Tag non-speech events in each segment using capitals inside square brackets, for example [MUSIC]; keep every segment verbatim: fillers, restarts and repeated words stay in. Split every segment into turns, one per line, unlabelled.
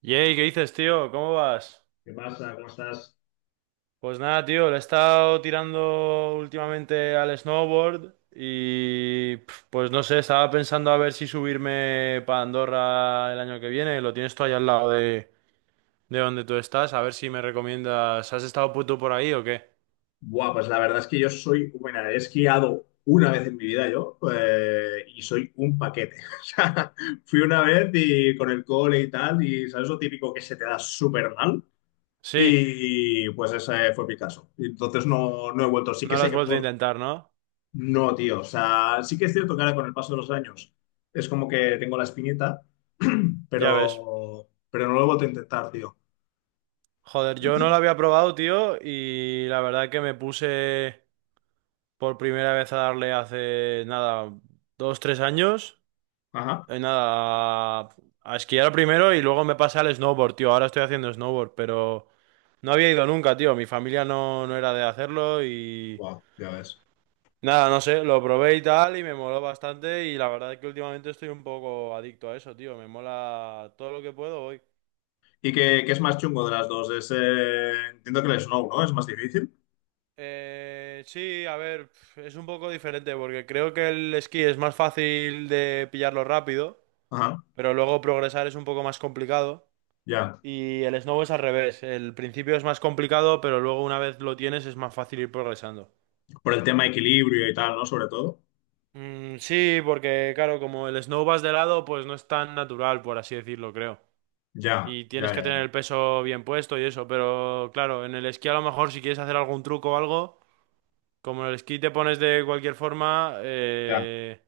Yey, ¿qué dices, tío? ¿Cómo vas?
¿Qué pasa? ¿Cómo estás?
Pues nada, tío, le he estado tirando últimamente al snowboard y pf, pues no sé, estaba pensando a ver si subirme para Andorra el año que viene. Lo tienes tú ahí al lado de, de donde tú estás, a ver si me recomiendas. ¿Has estado puto por ahí o qué?
Buah, pues la verdad es que yo soy, bueno, he esquiado una vez en mi vida yo eh, y soy un paquete. [LAUGHS] O sea, fui una vez y con el cole y tal, y sabes lo típico que se te da súper mal.
Sí,
Y pues ese fue mi caso. Y entonces no, no he vuelto. Sí
no
que
lo
sé
has
que
vuelto a
por...
intentar, ¿no?
No, tío. O sea, sí que es cierto que ahora con el paso de los años es como que tengo la espinita, [CLEARS THROAT]
Ya ves.
pero, pero no lo he vuelto a intentar, tío.
Joder, yo no lo había probado, tío, y la verdad que me puse por primera vez a darle hace nada, dos, tres años.
Ajá.
Eh, Nada, a esquiar primero y luego me pasé al snowboard, tío. Ahora estoy haciendo snowboard, pero no había ido nunca, tío. Mi familia no, no era de hacerlo y
Wow, ya ves.
nada, no sé, lo probé y tal y me moló bastante y la verdad es que últimamente estoy un poco adicto a eso, tío. Me mola todo lo que puedo hoy.
¿Y qué, qué es más chungo de las dos? Es, eh, entiendo que el snow, ¿no? Es más difícil.
Eh, sí, a ver, es un poco diferente porque creo que el esquí es más fácil de pillarlo rápido,
Ajá,
pero luego progresar es un poco más complicado.
ya.
Y el snow es al revés. El principio es más complicado, pero luego una vez lo tienes es más fácil ir progresando.
Por el tema equilibrio y tal, ¿no? Sobre todo.
Mm, sí, porque claro, como el snow vas de lado, pues no es tan natural, por así decirlo, creo.
Ya,
Y tienes
ya,
que
ya,
tener
ya.
el peso bien puesto y eso, pero claro, en el esquí a lo mejor si quieres hacer algún truco o algo, como en el esquí te pones de cualquier forma,
Ya.
eh,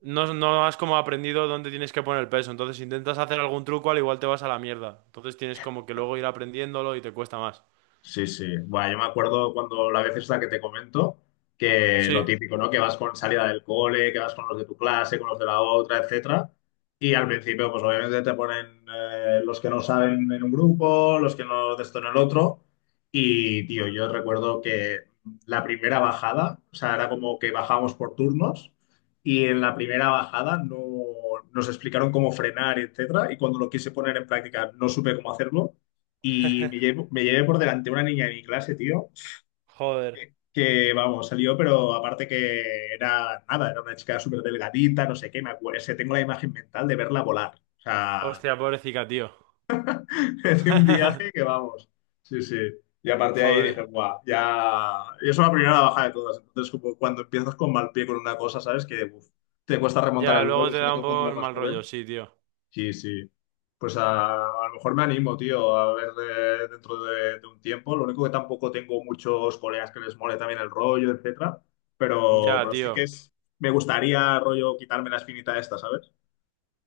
no, no has como aprendido dónde tienes que poner el peso. Entonces, si intentas hacer algún truco, al igual te vas a la mierda. Entonces tienes como que luego ir aprendiéndolo y te cuesta más.
Sí, sí. Bueno, yo me acuerdo cuando la vez esta que te comento, que lo
Sí.
típico, ¿no? Que vas con salida del cole, que vas con los de tu clase, con los de la otra, etcétera. Y al principio, pues obviamente te ponen eh, los que no saben en un grupo, los que no de esto en el otro. Y, tío, yo recuerdo que la primera bajada, o sea, era como que bajábamos por turnos y en la primera bajada no, nos explicaron cómo frenar, etcétera. Y cuando lo quise poner en práctica, no supe cómo hacerlo. Y me
[LAUGHS]
llevo- me llevé por delante una niña de mi clase, tío,
Joder.
que, que, vamos, salió, pero aparte que era nada, era una chica súper delgadita, no sé qué, me acuerdo, se tengo la imagen mental de verla volar. O sea,
Hostia, pobrecita, tío.
[LAUGHS] de un viaje que
[LAUGHS]
vamos. Sí, sí. Y aparte de ahí dije,
Joder.
guau, ya. Y eso es la primera baja de todas. Entonces, como cuando empiezas con mal pie con una cosa, ¿sabes? Que uf, te cuesta remontar
Ya,
el vuelo,
luego
y
te
sobre
da un
todo cuando
poco
eres
el
más
mal
joven.
rollo, sí, tío.
Sí, sí. Pues a, a lo mejor me animo, tío, a ver de- dentro de, de un tiempo. Lo único que tampoco tengo muchos colegas que les mole también el rollo, etcétera. Pero,
Ya,
pero sí
tío.
que es, me gustaría, rollo, quitarme la espinita esta, ¿sabes?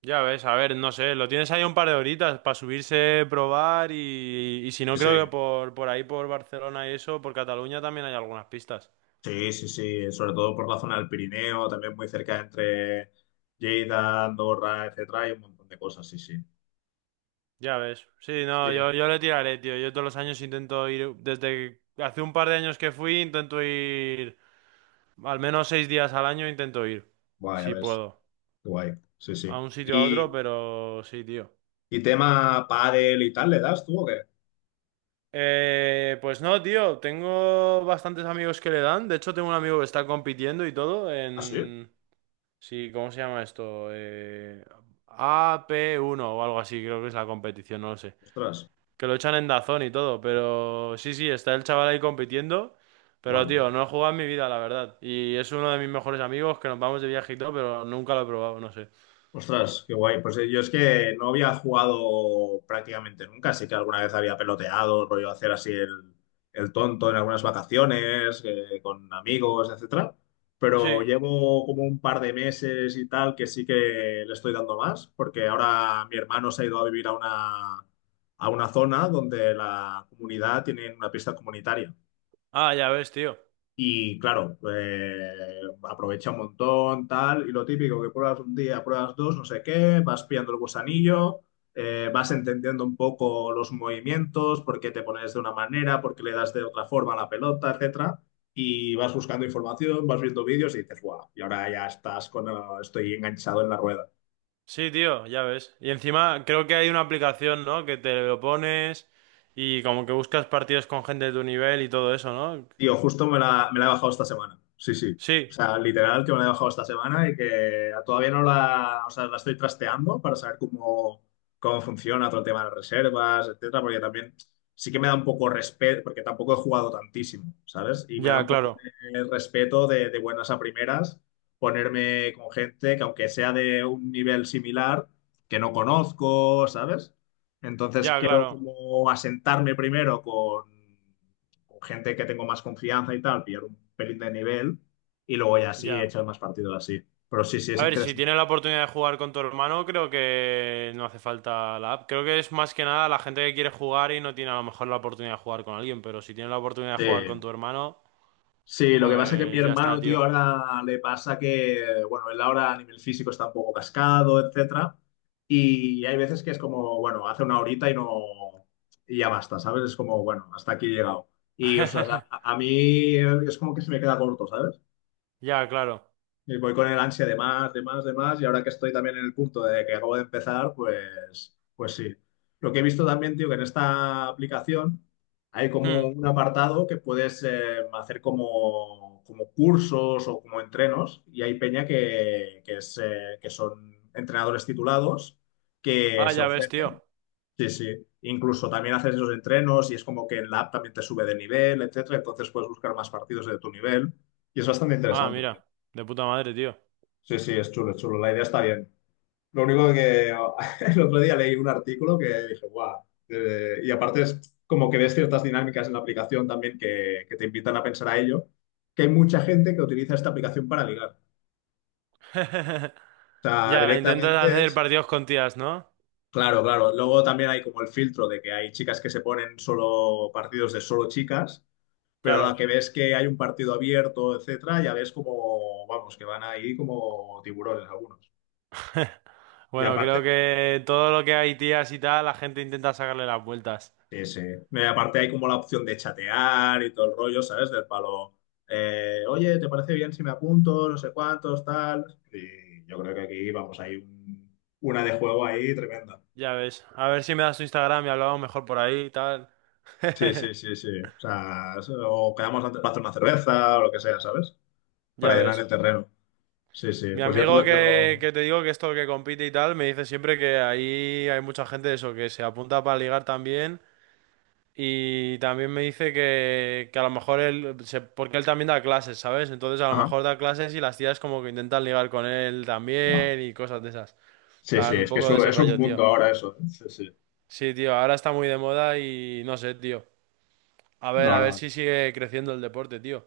Ya ves, a ver, no sé, lo tienes ahí un par de horitas para subirse, probar y, y si no,
Sí,
creo
sí,
que por, por ahí, por Barcelona y eso, por Cataluña también hay algunas pistas.
sí, sí, sí. Sobre todo por la zona del Pirineo, también muy cerca entre Lleida, Andorra, etcétera. Hay un montón de cosas, sí, sí.
Ya ves. Sí,
Sí.
no, yo, yo le tiraré, tío. Yo todos los años intento ir, desde que- hace un par de años que fui, intento ir, al menos seis días al año intento ir,
Guay, a
si
ver,
puedo,
guay. Sí,
a
sí.
un sitio a
Y,
otro, pero sí, tío.
y tema pádel y tal, ¿le das tú o qué?
Eh, pues no, tío, tengo bastantes amigos que le dan. De hecho, tengo un amigo que está compitiendo y todo
Ah, sí.
en... Sí, ¿cómo se llama esto? Eh, A P uno o algo así, creo que es la competición, no lo sé.
Ostras.
Que lo echan en Dazón y todo, pero sí, sí, está el chaval ahí compitiendo. Pero,
Guau, pues
tío, no he jugado en mi vida, la verdad. Y es uno de mis mejores amigos que nos vamos de viaje y todo, pero nunca lo he probado, no sé.
ostras, qué guay. Pues eh, yo es que no había jugado prácticamente nunca, así que alguna vez había peloteado, rollo hacer así el, el tonto en algunas vacaciones, eh, con amigos, etcétera. Pero
Sí.
llevo como un par de meses y tal que sí que le estoy dando más, porque ahora mi hermano se ha ido a vivir a una, a una zona donde la comunidad tiene una pista comunitaria.
Ah, ya ves, tío.
Y claro, eh, aprovecha un montón, tal, y lo típico que pruebas un día, pruebas dos, no sé qué, vas pillando el gusanillo, eh, vas entendiendo un poco los movimientos, por qué te pones de una manera, por qué le das de otra forma a la pelota, etcétera, y vas buscando información, vas viendo vídeos y dices, guau, y ahora ya estás con, eh, estoy enganchado en la rueda.
Sí, tío, ya ves. Y encima creo que hay una aplicación, ¿no? Que te lo pones y como que buscas partidos con gente de tu nivel y todo eso, ¿no?
Tío, justo me la, me la he bajado esta semana. Sí, sí. O
Sí,
sea, literal que me la he bajado esta semana y que todavía no la, o sea, la estoy trasteando para saber cómo, cómo funciona todo el tema de las reservas, etcétera, porque también sí que me da un poco respeto, porque tampoco he jugado tantísimo, ¿sabes? Y me da
ya,
un poco
claro.
de respeto de, de buenas a primeras ponerme con gente que aunque sea de un nivel similar, que no conozco, ¿sabes? Entonces
Ya,
quiero
claro.
como asentarme primero con con gente que tengo más confianza y tal, pillar un pelín de nivel y luego ya sí
Ya.
echar más partido así. Pero sí, sí, es
A ver, si tienes
interesante.
la oportunidad de jugar con tu hermano, creo que no hace falta la app. Creo que es más que nada la gente que quiere jugar y no tiene a lo mejor la oportunidad de jugar con alguien, pero si tienes la oportunidad de jugar con
Sí.
tu hermano,
Sí, lo que pasa es que mi
pues ya está,
hermano,
tío.
tío, ahora le pasa que, bueno, él ahora a nivel físico está un poco cascado, etcétera. Y hay veces que es como, bueno, hace una horita y no, y ya basta, ¿sabes? Es como, bueno, hasta aquí he llegado. Y, o sea, a,
[LAUGHS]
a mí es como que se me queda corto, ¿sabes?
Ya, claro.
Y voy con el ansia de más, de más, de más, y ahora que estoy también en el punto de que acabo de empezar, pues, pues sí. Lo que he visto también, tío, que en esta aplicación hay como
Hmm.
un apartado que puedes eh, hacer como, como cursos o como entrenos, y hay peña que, que, es, eh, que son entrenadores titulados que
Ah,
se
ya ves, tío.
ofrecen. Sí, sí. Incluso también haces esos entrenos y es como que en la app también te sube de nivel, etcétera. Entonces puedes buscar más partidos de tu nivel y es bastante
Ah,
interesante.
mira. De puta madre, tío.
Sí, sí, es chulo, es chulo. La idea está bien. Lo único que [LAUGHS] el otro día leí un artículo que dije, guau. Eh, y aparte es como que ves ciertas dinámicas en la aplicación también que, que te invitan a pensar a ello, que hay mucha gente que utiliza esta aplicación para ligar. O
[LAUGHS]
sea,
Ya, intentas
directamente
hacer
es...
partidos con tías, ¿no?
Claro, claro. Luego también hay como el filtro de que hay chicas que se ponen solo partidos de solo chicas, pero a la
Claro.
que ves que hay un partido abierto, etcétera, ya ves como, vamos, que van ahí como tiburones algunos.
[LAUGHS]
Y
Bueno, creo
aparte,
que todo lo que hay tías y tal, la gente intenta sacarle las vueltas.
sí, sí. No, y aparte hay como la opción de chatear y todo el rollo, ¿sabes? Del palo, eh, oye, ¿te parece bien si me apunto? No sé cuántos, tal. Y yo creo que aquí, vamos, hay un- una de juego ahí tremenda.
Ya ves. A ver si me das tu Instagram y hablamos mejor por ahí y tal.
Sí,
[LAUGHS]
sí, sí, sí. O sea, o quedamos antes para hacer una cerveza o lo que sea, ¿sabes? Para
Ya
llenar
ves.
el terreno. Sí, sí.
Mi
Pues ya, te
amigo
lo, ya
que,
lo...
que te digo que esto que compite y tal, me dice siempre que ahí hay mucha gente de eso, que se apunta para ligar también. Y también me dice que, que a lo mejor él, se- porque él también da clases, ¿sabes? Entonces a lo
Ajá.
mejor da clases y las tías como que intentan ligar con él
Guau.
también y cosas de esas.
Sí, sí,
Plan, un
es que es
poco de
un,
ese
es un
rollo, tío.
mundo ahora eso. ¿Eh? Sí, sí.
Sí, tío, ahora está muy de moda y no sé, tío. A ver,
No,
a ver
no.
si sigue creciendo el deporte, tío.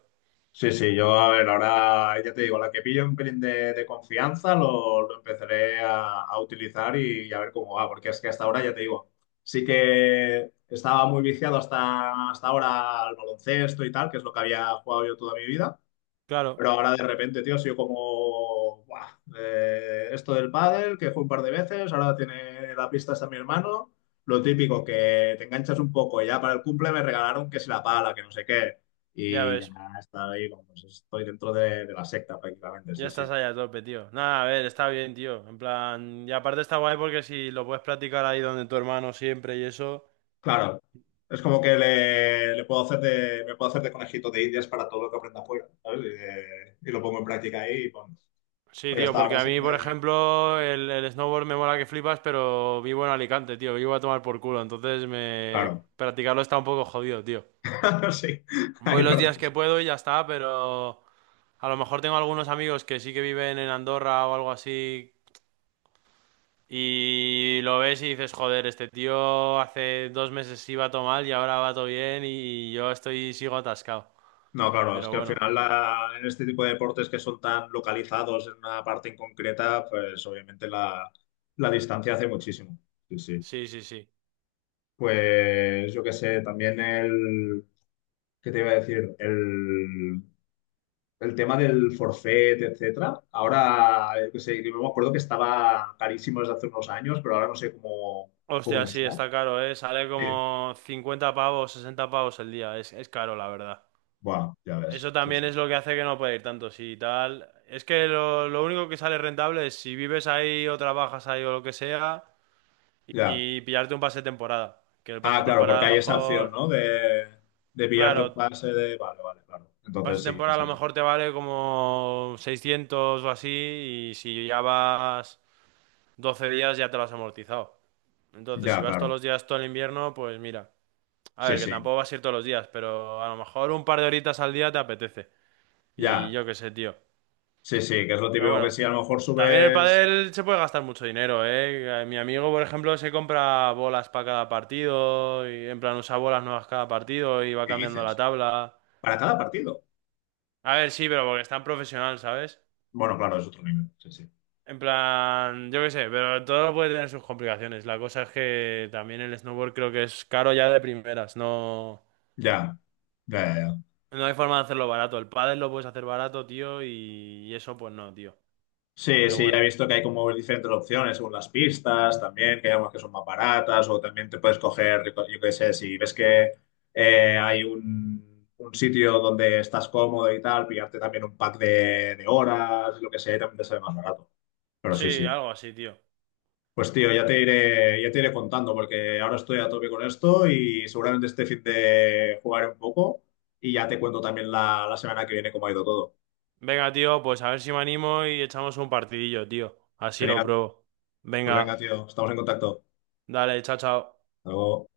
Sí, sí, yo a ver, ahora ya te digo, la que pillo un pelín de, de confianza lo, lo empezaré a, a utilizar y, y a ver cómo va, porque es que hasta ahora ya te digo, sí que estaba muy viciado hasta, hasta ahora al baloncesto y tal, que es lo que había jugado yo toda mi vida,
Claro,
pero ahora de repente, tío, ha sido como, "Buah, eh, esto del pádel, que fue un par de veces, ahora tiene la pista hasta mi hermano, lo típico, que te enganchas un poco, y ya para el cumple me regalaron que si la pala, que no sé qué,
ya
y ya
ves,
está ahí, como, pues, estoy dentro de, de la secta prácticamente,
ya
sí, sí.
estás ahí a tope, tío. Nada, a ver, está bien, tío. En plan, y aparte está guay porque si lo puedes practicar ahí donde tu hermano siempre y eso.
Claro, es como que le, le puedo hacer de, me puedo hacer de conejito de indias para todo lo que aprenda afuera, ¿sabes? Y, de- y lo pongo en práctica ahí, y, pon-
Sí,
porque
tío,
hasta
porque
ahora
a mí,
siempre,
por ejemplo, el, el snowboard me mola que flipas, pero vivo en Alicante, tío, vivo a tomar por culo, entonces me...
claro,
practicarlo está un poco jodido, tío.
[LAUGHS] sí,
Voy
ahí lo
los
ordené.
días que puedo y ya está, pero a lo mejor tengo algunos amigos que sí que viven en Andorra o algo así y lo ves y dices, joder, este tío hace dos meses iba todo mal y ahora va todo bien y yo estoy sigo atascado.
No, claro, es
Pero
que al
bueno,
final la- en este tipo de deportes que son tan localizados en una parte en concreta, pues obviamente la, la distancia hace muchísimo. Sí, sí.
sí, sí, sí.
Pues yo qué sé, también el, ¿qué te iba a decir? El, el tema del forfait, etcétera. Ahora, yo qué sé, yo me acuerdo que estaba carísimo desde hace unos años, pero ahora no sé cómo,
Hostia,
cómo
sí,
está.
está caro, ¿eh? Sale
Sí.
como cincuenta pavos, sesenta pavos el día. Es, es caro, la verdad.
Bueno, ya ves.
Eso
Sí,
también
sí.
es lo que hace que no pueda ir tanto, sí, tal. Es que lo, lo único que sale rentable es si vives ahí o trabajas ahí o lo que sea.
Ya.
Y pillarte un pase de temporada. Que el pase
Ah,
de
claro,
temporada
porque
a lo
hay esa opción,
mejor,
¿no? De, de pillarte un
claro,
pase de... Vale, vale, claro.
pase
Entonces
de
sí, que
temporada a lo
sale.
mejor te vale como seiscientos o así y si ya vas doce días ya te lo has amortizado. Entonces, si
Ya,
vas todos
claro.
los días todo el invierno, pues mira, a
Sí,
ver, que
sí.
tampoco vas a ir todos los días, pero a lo mejor un par de horitas al día te apetece. Y
Ya.
yo qué sé, tío.
Sí, sí, que es lo
Pero
típico que
bueno,
si a lo mejor
también el
subes...
pádel se puede gastar mucho dinero, ¿eh? Eh, Mi amigo, por ejemplo, se compra bolas para cada partido y en plan usa bolas nuevas cada partido y va
¿Qué
cambiando la
dices?
tabla.
Para cada partido.
A ver, sí, pero porque es tan profesional, ¿sabes?
Bueno, claro, es otro nivel. Sí, sí.
En plan, yo qué sé, pero todo puede tener sus complicaciones. La cosa es que también el snowboard creo que es caro ya de primeras, no,
Ya. Ya, ya, ya.
no hay forma de hacerlo barato. El pádel lo puedes hacer barato, tío, y y eso pues no, tío.
Sí,
Pero
sí, ya he
bueno,
visto que hay como diferentes opciones según las pistas, también, que hay algunas que son más baratas, o también te puedes coger, yo qué sé, si ves que eh, hay un, un sitio donde estás cómodo y tal, pillarte también un pack de, de horas, lo que sea, y también te sale más barato. Pero sí,
sí,
sí.
algo así, tío.
Pues tío, ya te iré, ya te iré contando, porque ahora estoy a tope con esto y seguramente este fin de jugaré un poco y ya te cuento también la, la semana que viene cómo ha ido todo.
Venga, tío, pues a ver si me animo y echamos un partidillo, tío. Así lo
Genial.
pruebo.
Pues venga,
Venga,
tío, estamos en contacto.
dale, chao, chao.
Hasta luego.